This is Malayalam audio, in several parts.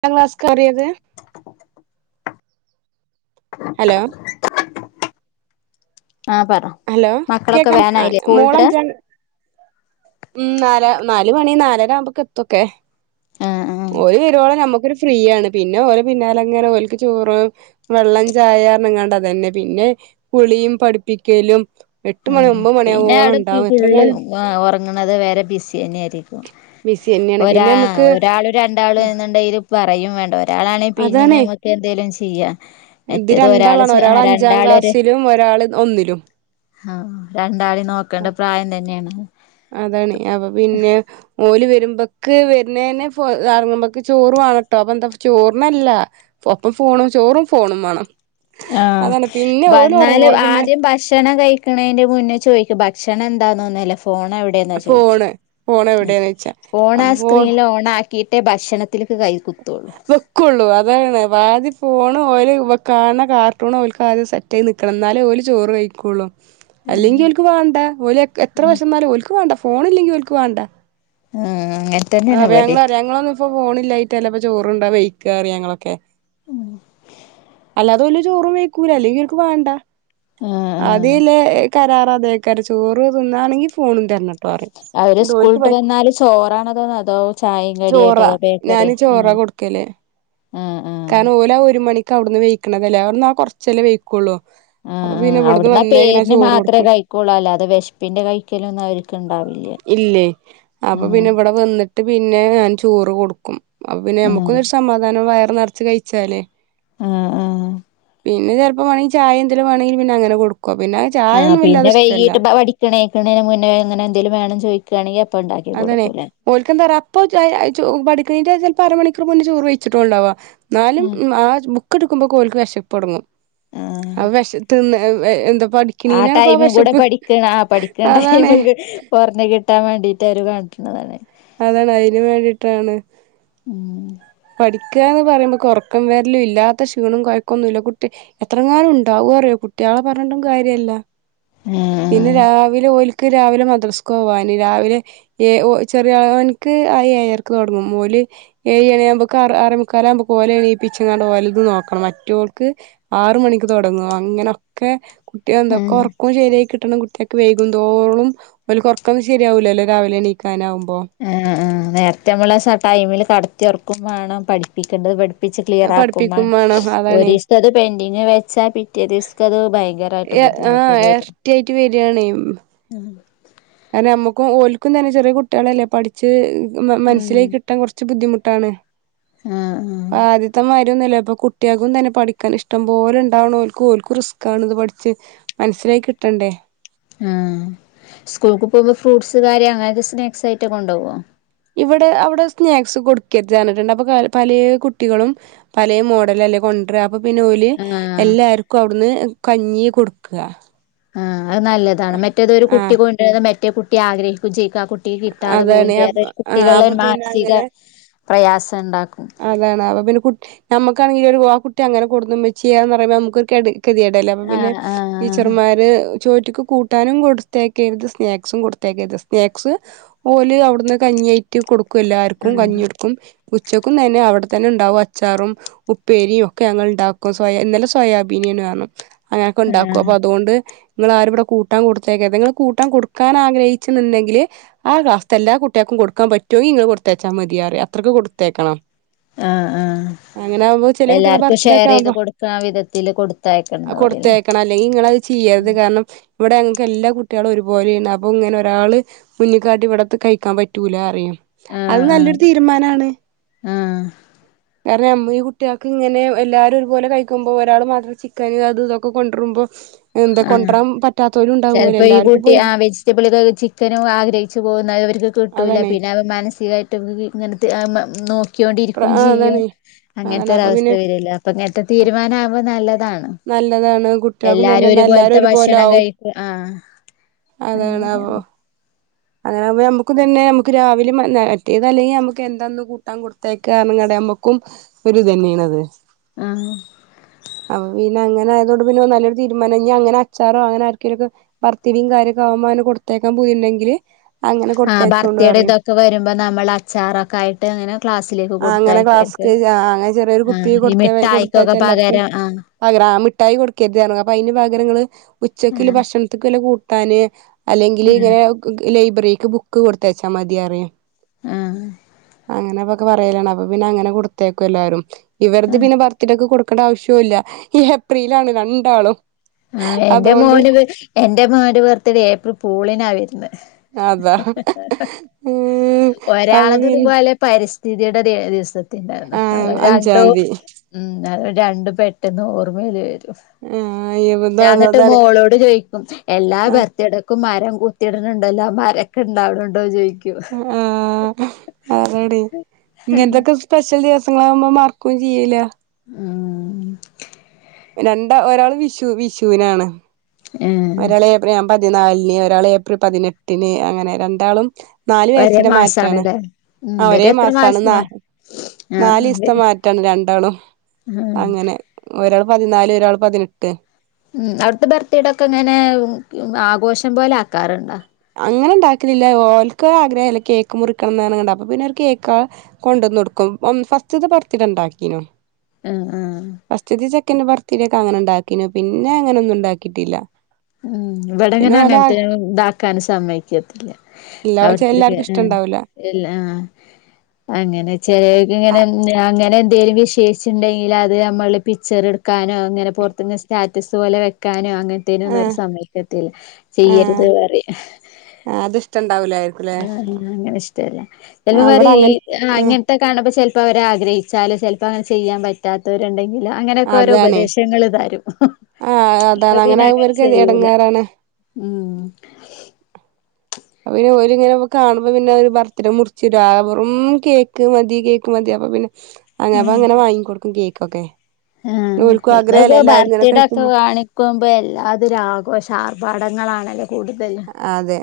ട്ടാംക്ലാസ്ക്കറിയത് ഹലോ ആഹ് പറ ഹലോ മക്കളൊക്കെ കേക്കാം വേനായില്ലേ മോള് സ്കൂള്ട്ട് അഞ്ചാം ഉം നാല നാൽ മണി നാലര ആവുമ്പക്ക് എത്തക്കെ ആഹ് ആഹ് ഓര് വരോളം നമ്മുക്കൊരു ഫ്രീ ആണ് പിന്നെ ഓലെ പിന്നാലെ അങ്ങനെ ഓൽക്ക് ചോറ് വെള്ളം ചായർണാങ്ങണ്ട് അതന്നെ പിന്നെ കുളിയും പഠിപ്പിക്കലും എട്ട് മണി ഒൻമ്പത് മണിയാവോളം ഇണ്ടാവും എത്രങ്ങാനും ആഹ് ഉറങ്ങ്ണത് വരെ ബിസിന്നെയായിരിക്കും ബിസി ഉം തന്നെയാണ് ഒരാ പിന്നെ നമുക്ക് ഒരാളും രണ്ടാളും എന്നുണ്ടെങ്കില് പറയും വേണ്ട ഒരാളാണെങ്കി പിന്നിം അതാണേ ഞമക്ക് എന്തേലും ചെയ്യാ ഇത് രണ്ടാളാണ് ഒരാൾ അഞ്ചാം ക്ലാസ്സിലും ഒരാൾ ഒന്നിലും ആഹ് രണ്ടാളി നോക്കണ്ട പ്രായം തന്നെയാണ് അതാണ് അപ്പൊ പിന്നെ ഓല് വരുമ്പക്ക് വരുന്നന്നെ പ് എറങ്ങുമ്പക്ക് ചോറ് വാണംട്ടോ അപ്പൊ എന്താ ചോറിനല്ല ഒപ്പം ഫോണും ചോറും ഫോണും വേണം ആഹ് അതാണ് പിന്നെ ഓല് വന്നാല് ഒറങ്ങോളം പിന്നെ ആദ്യം ഭക്ഷണം കയ് ക്ക്ണന്റെ മുന്നേ ചോയ്ക്ക ഭക്ഷണം എന്താന്നൊന്നുല്ല ഫോണെവ് ടേന്നാ ചോയ്ക്കാ ഫോണ് ഫോൺ എവിടെന്ന് വെച്ചാ ഫോണാ അപ്പൊ ആ ഫോൺ സ്ക്രീനിൽ ഓണാ ക്കീട്ടെ ഭക്ഷണത്തിൽക്ക് കൈ കുത്തോളൂ വെക്കുള്ളൂ അതാണ് വാദ്യ ഫോണ് ഓൽ കാണ്ണ കാർട്ടൂൺ ഓൽക്ക് ആദ്യ സെറ്റ് റ്റേഹ് ന്ന്ക്കണം എന്നാലേ ഓൽ ചോറ് വൈക്കുള്ളൂ അല്ലെങ്കിൽ ഓൽക്ക് വേണ്ട ഓലെത്ര ആ വെശന്നാലും ഓൽക്ക് വേണ്ട ഫോണില്ലെങ്കിൽ ഓൽക്ക് വേണ്ട ആഹ് അങ്ങനെ ആ തന്നെയാണ് ഇപ്പ ഇവടിം ഞങ്ങളറിം ഞങ്ങളൊന്നും ഇപ്പൊ ഫോണ് ഇല്ലായിട്ടല്ലെപ്പ ചോർണ്ടാ വൈക്കാറി ഞങ്ങളൊക്കെ അല്ലാതോൽ ചോറും വൈക്കൂല അല്ലെങ്കി ഓൽക്ക് വേണ്ട ആ ആ ആദ്യേല്ലേ കരാറതേക്കാരം ചോറ് തിന്നാണെങ്കി ഫോ ഫോണും തരണംട്ടോ പറയും അവര് ഇന്നട്ട് ഓല്ക്ക് സ്കൂളിട്ട് വന്നാല് ചോറാണതോ അതോ ചായയും കടിയായിട്ട് ചോറാ അതോ ഞാന് ബേക്കറായോ ഉം ചോറാ കൊടുക്കല് ആ ആ കാരണം ഓലാ ഒരു മണിക്ക് അവിടുന്ന് വെയിക്ക്ണ അല്ലാ അവടന്ന് ആ കുറച്ചല്ലേ വെയിക്കുള്ളൂ ആ അപ്പൊ പിന്നെ ഇവിടുന്ന് വന്നേക്കന്നെ ഞാൻ ചോറ് കൊടുക്കും കുളല്ലാ അത് വിശപ്പിന്റെ കൈക്കലൊന്നും അവർക്ക് ഉണ്ടാവില്ല ഇല്ലേ ആ അപ്പൊ പിന്നെ ഇവിടെ വന്നിട്ട് പിന്നെ ഞാൻ ചോറ് കൊടുക്കും അപ്പോ പിന്നെ ആ നമുക്കൊരു സമാധാനം വയർ നിറച്ച് കഴിച്ചാലേ ആഹ് ആഹ് പിന്നെ ചെലപ്പം വേണമെങ്കിൽ ചായ എന്തെങ്കിലും വേനമെങ്കിൽ പിന്നെ അങ്ങനെ കൊടുക്കും പിന്നെ ആഹ് ചായൊന്നും പിന്നെ വല്ലാതെ ഇഷ്ടല്ല വൈകീട്ട് എപ്പ പഠി ഇക്ക എണീക്ക്ണേനാ മുന്നേ ഇങ്ങനെ എന്തെങ്കിലും വേണം ചോദയിക്കാണെങ്കിൽ അപ്പ ഉണ്ടാക്കി കൊടുക്കൂലേ ഓല്ക്ക് എന്താ അറിയോ അപ്പം പഠിക്കുന്നയിന്റെ ചിലപ്പോ അരമണിക്കൂർ മുന്നെ ചോറ് വെച്ചിട്ടുളളു ഉണ്ടാവാ ഇന്നാലും ഉം ആ ബുക്ക് എടുക്കുമ്പോ ഓല്ക്ക് വിശപ്പ് തുടങ്ങും ആ വിശത് തിന്ന് എന്താ പഠി ആ ടൈമ് ഇവ്ടെ പഠിക്ക്ണ ആ പഠിക്ക്ണ അതാണേ ടൈമ്ക്ക് കുറഞ്ഞ് കിട്ടാൻ വേണ്ടിയിട്ട് അവര് കാട്ടുന്നതാണ് അതാണ് അയിന് വേണ്ടിട്ടാണ് ഉം പിടിക്കുക എന്ന് പറയുമ്പോ ഉറക്കം വേരലും ഇല്ലാത്ത ക്ഷീണം കുഴക്കൊന്നുല്ല കുട്ടി എത്രങ്ങാനും ഉണ്ടാവും അറിയോ കുട്ടികളെ പറഞ്ഞിട്ടും കാര്യല്ല ഏഹ് പിന്നെ രാവിലെ ഓലക്ക് രാവിലെ മദ്രസ്ക്ക് പോവാാന് രാവിലെ ചെറിയോന്ക്ക് ആ ഏഴരക്ക് തുടങ്ങും ഓല് ഏഴ് മണി ആകുമ്പോക്ക് ആറെമുക്കാല ആകുമ്പോക്ക് ഓലെ എണീപ്പിച്ചിങ്ങാണ്ട് ഓല്ത് നോക്കണം മറ്റോൾക്ക് ആറ് മണിക്ക് തുടങ്ങും അങ്ങനൊക്കെ കുട്ടിക എന്തൊക്കെ ആഹ് ഉറക്കും ഉറക്കം ശരിയായി കിട്ടണം കുട്ടികൾക്ക് വൈകുതോരും ഓല്ക്ക് ഒറക്കൊന്നും ശരിയാവല്ലല്ലോ രാവിലെണീക്കാനാവുമ്പോ ആ ആ നേരത്തെ നമ്മളെ ടൈമിൽ കടത്തിയുറക്കും വേണം പഠിപ്പിക്കേണ്ടത് പഠി പ്പിച്ച് അത് ക്ലിയർ പഠിപ്പിക്കും ആക്കുംമാണം വേണം അതാണേ ഒരിസത്തത് പെൻഡിങ് വെച്ചാ പിറ്റേ ദിവസത്തേക്ക് അത് ഭയങ്കര ആ എരട്ടി ആയിട്ട് വരാണേ ഞാ കാരണം നമ്മുക്കും ഓല്ക്കും തന്നെ ചെറിയ കുട്ടികളല്ലേ പഠിച്ച് മനസ്സിലേക്ക് കിട്ടാൻ കുറച്ച് കുറച്ച് ബുദ്ധിമുട്ടാണ് ആഹ് ആഹ് ഇപ്പ ആദ്യത്തെമാരി ഒന്നല്ല ഇപ്പൊ കോ കുട്ടേക്കും തന്നെ പഠിക്കാൻ ഇഷ്ടം പോലെ ഉണ്ടാവണോക്കും റിസ്ക്കാണ് ഇത് പഠിച്ച് മനസ്സിലായി കിട്ടണ്ടേ ആ സ്കൂൾക്ക് പോകുമ്പോ ഫ്രൂട്ട്സ് കാര്യം അങ്ങനത്തെ സ്നാക്സ് ആയിട്ടൊക്കെ കൊണ്ട് പോവോ ഇവിടെ അവിടെ സ്നാക്സ് കൊടുക്കരുത് പറഞ്ഞിട്ടുണ്ട് അപ്പൊ പല കുട്ടികളും പലേ മോഡലല്ലേ കൊ ണ്ടര അപ്പൊ പിന്നെ ഓല് ആഹ് എല്ലാർക്കും അവിടുന്ന് കഞ്ഞി കൊടുക്ക ആ് അത് നല്ലതാണ് മറ്റേതൊരു കുട്ടി ആഹ് കൊണ്ട് വരുന്നത് മറ്റേ കുട്ടി ആഗ്രഹിക്കും ചെയ്യുക ആ കുട്ടി കുട്ടി കിട്ടാതെ പോവുകയും അതാണ് ചെയ്യാ അപ്പ ആഹ് കുട്ടികള് അപ്പൊ ഓരു പിന്നെ മാനസിക അങ്ങനെ പ്രയാസം ഉണ്ടാക്കും അതാണ് അപ്പൊ പിന്നെ കുട്ടി നമുക്കാണെങ്കിൽ ഒരു ആ കുട്ടി അങ്ങനെ കൊടുന്ന് ഇമ്മച്ചിയെ പറുയുമ്പോ നുക്കൊരു കെ കെതിയേടല്ലേ അപ്പം പിന്നെ ആഹ് ആഹ് ടീച്ചർമാർ ചോറ്റ്ക്ക് കൂട്ടാനും കൊടുത്തേക്കരുത് സ്നാക്സും കൊടുത്തേക്കരുത് സ്നാക്സ് ഓല് അവിടുന്ന് കഞ്ഞിയായിട്ട് കൊടുക്കും എല്ലാർക്കും കഞ്ഞി ആഹ് കൊടുക്കും ഉച്ചക്കും തന്നെ അവിടെത്തന്നെ ണ്ടാവും അച്ചാറും ഉപ്പേരി ഒക്കെ ഞങ്ങൾ ഉണ്ടാക്കും സോ ഇന്നലെ സോയാബീനെണു പറഞ്ഞു അങ്ങനെയൊക്കെ ഉണ്ടാക്കും ആഹ് അപ്പൊ അതുകൊണ്ട് ഇങ്ങളാരും ഇവിടെ കൂട്ടാൻ കൊടുത്തേക്കരുത് നിങ്ങൾ കൂട്ടാൻ കൊടുക്കാൻ ആഗ്രഹിച്ച്ണ് ഉണ്ടെങ്കില് ആ ക്ലാസ്ത്തെ എല്ലാ കുട്ടികൾക്കും കൊടുക്കാൻ പറ്റുമെങ്കിൽ നിങ്ങള് കൊടുത്തേച്ചാ മതി യറിം അത്രയ്ക്ക് കൊടുത്തേക്കണം ആഹ് ആഹ് അങ്ങനെ ആകുമ്പോ ചെറിയ കുട്ടികളെ എല്ലാർക്കും ബർത്ത്ഡേ ഒക്കെ ഷെയർ ചെയ്ത് ആകുമ്പോ കൊടുക്ക വിധത്തിൽ കൊടുത്തയക്കണ്ട് പറി ണം അല്ലെങ്കിൽ ഇങ്ങൾ അത് ചെയ്യരുത് കാരണം ഇവിടെ അങ്ങക്ക് എല്ലാ കുട്ടികളും ഒരുപോലെയണ് അപ്പൊ ഇങ്ങനെ ഒരാള് മുന്നിക്കാട്ടി, ഇവിട കഴിക്കാൻ പറ്റൂല അറിയും അത് ആഹ് ആഹ് നല്ലൊരു തീരുമാനാണ് ആഹ് കാരണം നമ്മൾ ഈ കുട്ടികൾക്ക് ഇങ്ങനെ എല്ലാരും ഒരുപോലെ കഴിക്കുമ്പോ ഒരാള് മാത്രം ചിക്കന് അത് ഇതൊക്കെ കൊണ്ടരുമ്പോ എന്തെ കൊണ്ടരാൻ പറ്റാ ചിലപ്പോ ഈ കുട്ടി ആ വെജിറ്റബിൾ ചിക്കനും ആഗ്രഹിച്ചു പോകുന്നത് കിട്ടൂല അതാണേ പിന്നെ അവ മാനസികമായിട്ട് ഇങ്ങന നോക്കിക്കോണ്ടിരിക്കയും ചെയ്യും അതാണ് അതാണ് അപ്പൊ അങ്ങനത്തെരവസ്ഥ പിന്നെ വരു ല്ല അപ്പൊ ഇങ്ങനത്തെ തീരുമാനമാ വുമ്പോൾ നല്ലതാണ് നല്ലതാണ് കുട്ടികൾക്കുംതന്നെ എല്ലാരും ന്ന എല്ലാരും ഒരുപോലത്തെ ഒരുപോലെ ഭക്ഷണം ആകും കഴിക്കും ആഹ് അതാണാവോ അങ്ങനെയാണ് അങ്ങനെയാവുമ്പോ നമുക്ക് ഇതന്നെ നമുക്കും രാവിലെ മറ്റേത് അല്ലെങ്കിൽ നമുക്ക് എന്താന്ന് കൂട്ടാൻ കൊടുക്ക കൊടുത്തയക്ക പറഞ്ഞകണ്ട് നമ്മക്കും ഒരിതന്നെയാണ് ആഹ് പിന്നെ അങ്ങനെയായതോണ്ട് പിന്നെ നല്ലരു തീരുമാനം ഇഞ് അങ്ങനെ അച്ചാറോഅങ്ങനെ ആർക്കെങ്കിലും വർത്തിരിയും കാര്യക്കെ ആവുമ്പോ കൊടുത്തേക്കാൻ പൂതിയുണ്ടങ്കിൽ ആ ബർത്തഡേ ഇതൊക്കെ വരുമ്പോ നമ്മൾ അച്ചാറൊക്ക ആയിട്ട് അങ്ങനെ ക്ലാസ്സിലേക്ക് ആഹ് അങ്ങനെ കൊടുത്തായക്ക ഫ്ലാസ്ക് അങ്ങനെ ചെറിയൊരു കുപ്പി കൊടുത്ത മിഠായിക്കൊക്കെ കൊടുത്തച്ചാൽ എല്ലാർക്കും പകരം ആ പകര ആ മിഠായി കൊടുക്കരുത് പറഞ്ഞു അപ്പൊ അതിന് പകരങ്ങള് ആ ഉച്ചക്കല് ഭക്ഷണത്തിക്ക് വല്ല കൂട്ടാന് അല്ലെങ്കിൽ ആ ഇങ്ങനെ ലൈബ്രറിക്ക് ബുക്ക് കൊടുത്തച്ചാ മതി അറിയും ആ അങ്ങനെ അപ്പൊക്കെ പറയലാണ് അപ്പൊ പിന്നെ അങ്ങനെ കൊടുത്തയക്കും എല്ലാരും ആ ഇവര്ത് പിന്നെ ബർത്ത് ഡേ ക്ക് കൊടുക്കേണ്ട ആവശ്യവും ഇല്ല ഏപ്രിലാണ് രണ്ടാളും ആഹ് എൻ്റെ അതുകൊണ്ട് മോന് എൻ്റെ മോന്റെ ബർത്ഡേ ഏപ്രിൽ പൂളിനാ വര്ന്നേ. അതാ അപ്പ ഒരാളത് പിൻ ഇതുപോലെ പരിസ്ഥിതിയുടെ ദിവസത്തിന്റെ അന്ന് ആ അത് രണ്ടും അഞ്ചാം തീയതി ഉം അഹ് രണ്ടും പെട്ടെന്ന് ഓർമ്മയില് വരും. ആഹ് ഞാൻ ന്ന്ട്ട് അതാണ് മോളോട് ചോയിക്കും എല്ലാ ബർത്ത്ട ക്കും മരം കുത്തിട്ണണ്ടല്ലോ മരൊക്കെ ണ്ടാവലുണ്ടോ ചോയിക്കും. ആഹ് അതടി ഇങ്ങൻത്തക്കെ സ്പെഷ്യൽ ദിവസങ്ങളാകുമ്പം മർക്കും ചെയ്യേല. ആഹ് രണ്ടാ ഒരാള് വിഷു വിഷുനാണ്. ഏഹ് ഒരാൾ ഏപ്രിൽ ഞാ പതിനാല്ന് ഒരാള് ഏപ്രിൽ പതിനെട്ട്ന് അങ്ങനെ രണ്ടാളും നാല് ഒരേ വയസ്സിന്റെ മാറ്റാണ് മാസാണല്ലേ ഉം ആഹ് ഒരേ ഇവരും എത്ര മാസമാണ് മാസം ന ആഹ് നാല് ഇസ്ത്തെ വരും മാറ്റാണ് രണ്ടാളും ആഹ് അങ്ങനെ ഒരാള് പതിനാല് ഒരാൾ പതിനെട്ട് മ് അവ്ട്ത്തെ ബർത്ത്ഡേ ഒക്കെ ഇങ്ങനെ ആഘോഷം പോലെ ആക്കാറുണ്ട? അങ്ങനെ ണ്ടാക്കലില്ല ഓൽക്ക് ആഗ്രഹല്ലേ കേക്ക് മുറിക്കണം ന്നാന്ന്ക്കാണ്ട് അപ്പ പിന്നെ ഒരു കേക്ക കൊണ്ടന്ന് ട്ക്കും പ്പം ഫസ്റ്റ്ത്തെ ബർത്ഡേ ഇണ്ടാക്കീനു. ഹ് ഹ് ഫസ്റ്റ്ത്തെ ചെക്കന്റെ ബർത്ഡേ ക്കെ അങ്ങനെണ്ടാക്കിനു പിന്നെ അങ്ങനെ ഒന്നും ണ്ടാക്കിയിട്ടില്ല. ഉം ഇവടെങ്ങനെ അങ്ങൻത്തെ താക്കാൻ സമ്മയ്ക്കത്തില്ല. എല്ലാ അവിർത്ത്ടേക്ക് എല്ലാർക്കും ഏഹ് ഇഷ്ടണ്ടാവൂല എല് ആഹ് അങ്ങനെ ചെലര്ക്ക് ആ ഇങ്ങനെ അങ്ങനെ എന്തെലും വിശേഷിച്ചുണ്ടെങ്കിൽ അത് നമ്മള് പിച്ചർട് ക്കാനോ അങ്ങനെ പൊർത്ത്ന്ന് സ്റ്റാറ്റസ് പോലെ വെക്കാനോ അങ്ങൻത്തെ ആ സമ്മയ്ക്കത്തില്ല ചെയ്യര്ത് പറിം. ആഹ് അത് ഇഷ്ടണ്ടാവുലേ? ആഹ് അങ്ങനെ ഇഷ്ടല്ല ചെൽപ്പോ അവിടെ പറിം ഇ അങ്ങനെ ആഹ് ആ ഇങ്ങൻത്തെ കാണുമ്പോ ചെൽപ്പോ അവര് ആഗ്രഹിച്ചാലും ചെൽപ്പോ അങ്ങനെ ചെയ്യാൻ പ റ്റാത്തവരുണ്ടെങ്കില് അങ്ങനെക്കെ ഒരു അതാണേ ഉപദേശങ്ങൾ തരും. ആ അതാണ് പിന്നെ ആകുമ്പോ അങ്ങനെ ഇവർക്ക് ചെയ്യൂല എടങ്ങേറാണ് ഉം അപ്പ പിന്ന ഓര്ങ്ങനെ കാണുമ്പോ പിന്നെ ഒരു ബർത്ത്ഡേ മുറിച്ചിടാ ആഹ് വെറും കേക്ക് മതി കേ ക്ക് മതി അപ്പ പിന്നെ അങ്ങ അപ്പ അങ്ങനെ വാങ്ങികൊട്ക്കും കേക്കൊക്കെ. ആഹ് ഓൽക്കും ആഗ്രഹല്ലേ ഇന്നൊക്കെ എല്ലാരും ഇങ്ങനെ ബർത്തിടക്കെ കഴിക്കുമ്പോ വാണ് ക്കുമ്പേ എല്ലാതെര ആഘോഷാ ആർഭാടങ്ങളാണല്ലോ കൂടുതല്. അതെ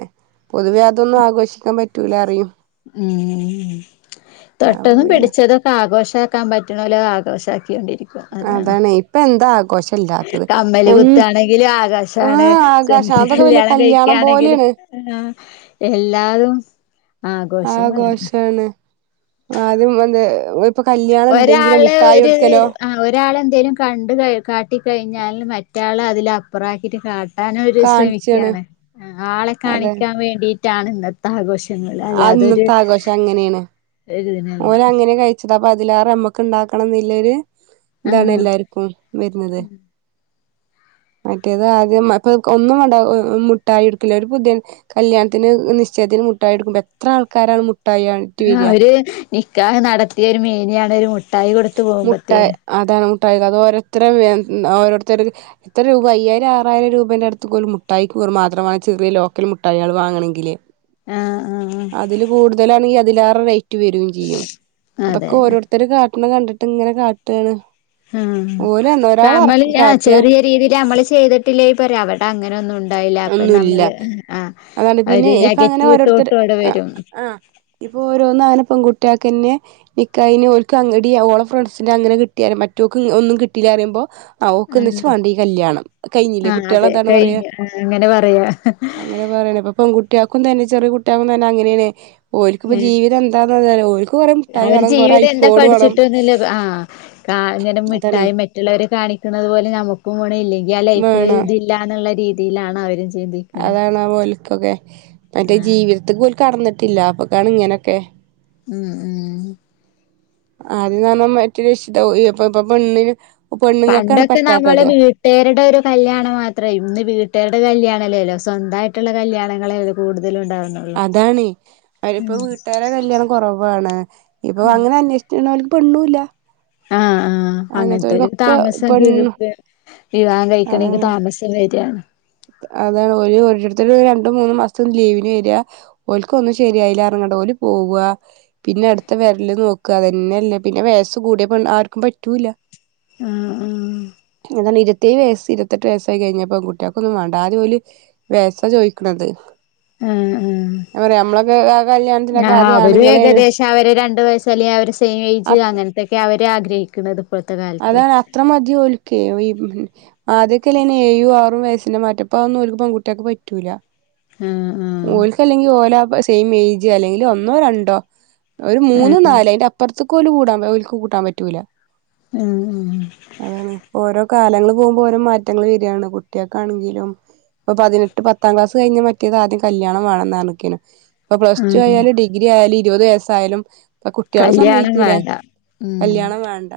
പൊതുവെ അതൊന്നും ആഘോഷിക്കാ പറ്റൂലാറിം. ഉം ഉം അപ്പൊ തൊട്ടതും പിന്നെ പിടിച്ചതൊക്കെ ആഘോഷാക്കാ പറ്റണോല് അഹ് ആഘോഷ ആക്കിണ്ടൊരി അതാണ് ഇപ്പ എന്താ ആഘോഷ ല്ലാത്തത് പ്പ കമ്മല് ഒൻ കുത്താണെങ്കിലും ആകാശാണ് ആഹ് ആകാശ സെന്റില് അതൊക്കെ വല്യ കല്യാണം കല്ല്യാണ കഴിക്കാണെങ്കിലും പോലെയാണ്. ആഹ് എല്ലാരും ആഘോഷാണ് ആദ്യം എന്തെ പ്പ കല്യാണം ണ്ടങ്കിലും ഒരാള് ഒരു മുട്ടായൊട്ക്കലോ. ആഹ് ഒരാളെന്തേലും കണ്ട് കഹ് കാട്ടിക്കയിഞ്ഞാല് മറ്റാള് അതിലപ്പറ ആക്കിയിട്ട് കാ ട്ടനൊര് കാണിച്ചാണ് ശ്രമിക്കാണ് ആളെ അതെ കാണിക്കാൻ വേണ്ടിട്ടാണ് ന്ന ആഘോഷങ്ങള് അല്ലാതൊര് ഓലങ്ങനെ കഴിച്ചിട്ടതാപ്പ അതിലേറ നമ്മക്ക് ഇണ്ടാക്കണം എന്നില്ലെര് ഇതാണ് ആഹ് എല്ലാർക്കും വെര്ന്നത്. മറ്റേത് ആദ്യം അപ്പ ഒന്നുംവാണ്ട മുട്ടായി യൊടുക്കില്ല ഒരു പുതി കല്യാൺത്തിന് നിശ്ചയത്തിന് മുട്ടായി കൊടുക്കുമ്പോ എത്ര ആൾക്കാരാണ് മുട്ടായി വരിക ആഹ് ഒര് നിക്കാഹ് നടത്തിയ ഒരു മേനിയാണ് ഒരു മുട്ടായി കൊട്ത്ത് മുട്ടായി പോമ്പത്തേനു. അതാണ് മുട്ടായി അത് ഓരോരുത്തര് വേ ഓരോരുത്തര് എത്രരൂപ അയ്യായിരം ആറായിരം രൂപേന്റെ അട്ത്ത്ക്കോല് ഒരു മുട്ടായിക്ക് വെറുമാത്ര വാണം ചെറിയ ലോക്കൽ മുട്ടായള് വാങ്ങണങ്കില്. ആഹ് ആഹ് അതില് കൂടുതലാണെങ്കില് അതിലേറെ റേറ്റ് വെരും ചെയ്യും അതൊക്കെ അതന്നെ ഓരോരുത്ത ഓരേരുത്തര് കാട്ടണ കണ്ടിട്ട് ഇങ്ങനെ കാട്ടാണ് ആഹ് ഓല് ഒരാള് നമ്മള് ഇറക്കി ആ കാട്ടിയ ചെറിയ രീതിയിൽ നമ്മള് ചെയ്തിട്ടില്ലേ പറയാ അവിടെ അങ്ങനെന്നു ണ്ടായില്ല അപ്പൊ ഒന്നുല്ല നമ്മള് ആഹ് അതാണ് പിന്നെ ഒരു ഇപ്പൊ നെഗറ്റീവ് തോട്ട് അവടെ വെരും ഇഞ്ഞി പോ ഓരോന്നാന പെങ്കുട്ട്യേക്കന്നെ നിക്കായിന് ഓൽക്കങ്ങ്ടീ ഓള ഫ്രണ്ട്സിനങ്ങന കിട്ടിയരേ മറ്റോക്ക് ഒന്നും കിട്ടീലാറിയുമ്പോ ആഹ് ഓക്കന്ന്ച്ച് വാണ്ട ഈ കല്യാണം കെഞ്ഞില്ലേ ആഹ് അതെ കുട്ട്യളതാണ് പറയാ കഴിഞ്ഞു ആഹ് അങ്ങന പറയാ അങ്ങനെ പറയണ ഇപ്പൊ പെങ്കുകുട്ട്യക്കും തന്നെ ചെറിയ കുട്ടിയാകു തന്നെ അങ്ങനെയണേ ഓൽക്കിപ്പ ജീവിതം എന്താന്നറിലയാ ഓര്ക്ക് കൊറെ മിഠായി അവര് വാണം കൊറെ ജീവിതം ഐഫോണ് വാണം കാണന്നന്നെ മിഠായി മെറ്റുള്ളവരെ കാണിക്കണുന്നത് പോലെ നമ്മുക്കും വാണ ഇല്ലെങ്കില് ആ ലൈഫ് വേണം തി ഇല്ലന്നുള്ള രീതിയിലാണ് അവര് സ് അതാണ് ഓൽക്കൊക്കെ എൻട്ട് ആഹ് ജീവിതത്തിക്ക് ല് കടന്നിട്ടില്ല അപ്പൊകാണ ഇങ്ങനൊക്കെ ഉം ഉം [unintelligible] പെണ്ണിന് പെണ്ണുങ്ങൾക്കാണ് പണ്ടൊക്കെ നമ്മളെ പറ്റാത്തത് വീ വിട്ടരുടെ ഒരു കല്യാണം മാത്രയിരുന്ന് ഇന്ന് വീട്ടാരുടെ കല്യാണല്ലല്ലോ സ്വന്തായിട്ടുള്ള കല്യാണങ്ങളേല്ലോ കൂടുതലും ഉണ്ടാവുന്നേ അതാണ് അവരിപ്പോ വീട്ടുകാരടെ കല്യാണം കൊറവാണ് ഇപ്പൊ അങ്ങനെ അന്വേഷ [unintelligible] പെണ്ണുല്ല ആഹ് ആഹ് ഇപ്പങ്ങനത്തെ ഒരു താമസ പെണ്ണ് വിവാഹം കഴിക്കണങ്കി അതാണ് താമസ വരാ അതാണ് ഒരു ഒരേര്ത്തരു രണ്ടുമൂന്നും മാസം ലീവിന് വരാ ഓൽക്കൊന്നും ശരിയായില്ല പറഞ്ഞിട്ട് ഓല് പോവ്വാ പിന്നെ അടുത്ത വര്ല് നോക്ക അതന്നെയല്ലേ പിന്നെ വയസ്സ് കൂടിയ പെണ്ണ് ആർക്കും പറ്റൂലാ ആഹ് അതാണ് ഇരുത്തേഴ് വയസ്സ് ഇരുത്തെട്ട് വയസ്സായി കഴിഞ്ഞപ്പോ പെൺകുട്ടിയ ഒന്നും വേണ്ട ആദ്യ ഓല് വയസ ചോദിക്കണത് ആഹ് ഞാൻ പറയാ നമ്മളൊക്കെ ആ ആഹ് കല്യാണത്തിനൊക്കെ ആ ആദ്യം അവരും ആണുങ്ങളേനു ഏകദേശം അവര് രണ്ട് വയസ് അല്ലെങ്കി അവരെ സെയിം ഏജ് അങ്ങനത്തെക്കെ അവരാഗ്രഹിക്ന്നത് അതാണ് അത്ര മതിം ഓൽക്ക ഈ ഉം ആദ്യൊക്കെല്ലേന ഏയും ആറും വയസ്സിന്റെ മാറ്റ ഇപ്പാ അതൊന്നും പൺകുട്ട്യാക് പറ്റൂല ആഹ് ആഹ് ഓൽക്കല്ലെങ്കിൽ ഓല സെയിം ഏജ് അല്ലെങ്കിൽ ഒന്നോ രണ്ടോ ഒരു മൂന്നോ ആഹ് നാല് അയിന്റ അ പ്പറത്തുക്കോല് കൂടാ ഓൽക്ക് കൂട്ടാൻ പറ്റൂല്ല ഉം ഉം അതാണ് ഇപ്പ ഓരോ കാലങ്ങള് പോകുമ്പോ ഓരോ മാറ്റങ്ങൾ വരാണ് കുട്ട്യേക്കാണെങ്കിലും പ്പൊ പതിനെട്ട് പത്താം ക്ലാസ് കഴിഞ്ഞ മറ്റേ ആത്യം കല്യാണം വേണം ന്നർഞ്ക്കനു ഇപ്പൊ പ്ലസ് ടു ആഹ് ആയാലും ഡിഗ്രി ആയാലും ഇരുപത് വയസ്സായാലും ഇപ്പ കുട്ട്യേള് കല്യാണം സമ്മയ്ക്കൂല വേണ്ട കല്ല്യാണം വേണ്ട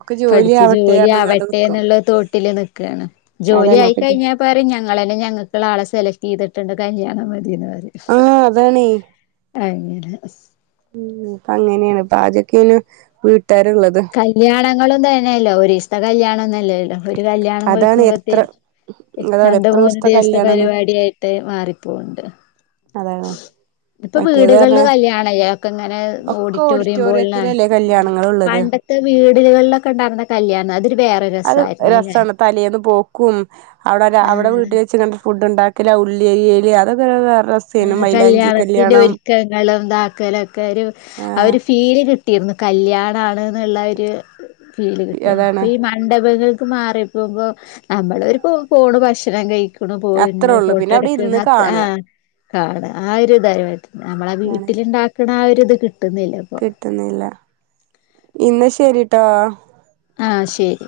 ഒക്കെ ജോലി പഠിച്ചു ആവട്ടെ ജോലി പറഞ്ഞ്ങ്ങാണ്ട് ആവട്ടെ നിക്കും ന്നുള്ള തോട്ടില് നിക്കാണ് ജോലി അതാണ് ആയി ഒക്കെ ജോ ക്കഴിഞ്ഞാ പറയും ഞങ്ങള തന്നെ ഞങ്ങൾക്ക ആളെ സെലക്ട് ചെയ്തിട്ടുണ്ട് കല്യാണം മതിന്ന് പറി അതാണെ ഉം ഇപ്പങ്ങനേണ് ആദ്യക്കെനു വീട്ടാര്ള്ളത് കല്യാണങ്ങളും തന്നെയല്ലോ ഒരീസ്‌തെ കല്ല്യാണൊന്നല്ലല്ലോ ഒരു കല്യാണം അതാണ് എത്ര കഴിക്കുമ്പോത്തേനും അതാണ് രണ്ട് എത്ര മൂന്ന് ദിവസത്തെ കല്യാണാണ് പരിപാടിയായിട്ട് മാറിപ്പോവണ്ട് അതാണെ ഇപ്പൊ വീടുകളില് കല്ല്യാണല്ലേ ഒക്കെ ഇങ്ങനെ ഒക്കെ ഓഡിറ്റോറിയം പോലാണ് ഓഡിറ്റോറിയത്തിലല്ലേ കല്യാണങ്ങളുള്ളത് പണ്ട വീടുകളിലൊക്കെ ഉണ്ടായിരുന്ന കല്യാണം അതര് വേറെരു രസാരുന്നുലെ സാണ് തലേന്ന് പോക്കും അവടെ അവിടെ ആഹ് വീട്ടിൽ വെച്ച്ങ്ങണ്ട് ഫുഡ്ണ്ടാ ക്കല ഉള്ളിയരിയല് അതൊക്കെര് വേറെ രസ ആ കല്യാണത്തിന്റെ ഒരുക്കങ്ങളും താക്കലൊക്കെ ഒരു ആഹ് അവര് ഫീല് കിട്ടിയിരുന്നു കല്യാണാണ് ന്നുള്ള ഒരു ഫീല് കിട്ടിരുന്നു പ്പ അതാണ് ഈ മ ണ്ഡപങ്ങൾക്ക് മാറി പോകുമ്പോ നമ്മൾവര് പോ ഭക്ഷണം കഴിക്കും ക്ക്ണു അത്രേ പോര്നു ഉള്ളൂ പിന്നെ അവിടെ ഫോട്ടടുക്ണ് ഇരുന്ന് അത് ആ കാണാ കാണ ആ ഒരു ഇത നമ്മളെ അതാണ് വീട്ടിലിണ്ടാക്കണ ആ ഒരു ഇത് കിട്ടുന്നില്ല ഇപ്പൊ ട്ട്ന്നില്ല ഇന്ന ശരിട്ടോ ആ ശരി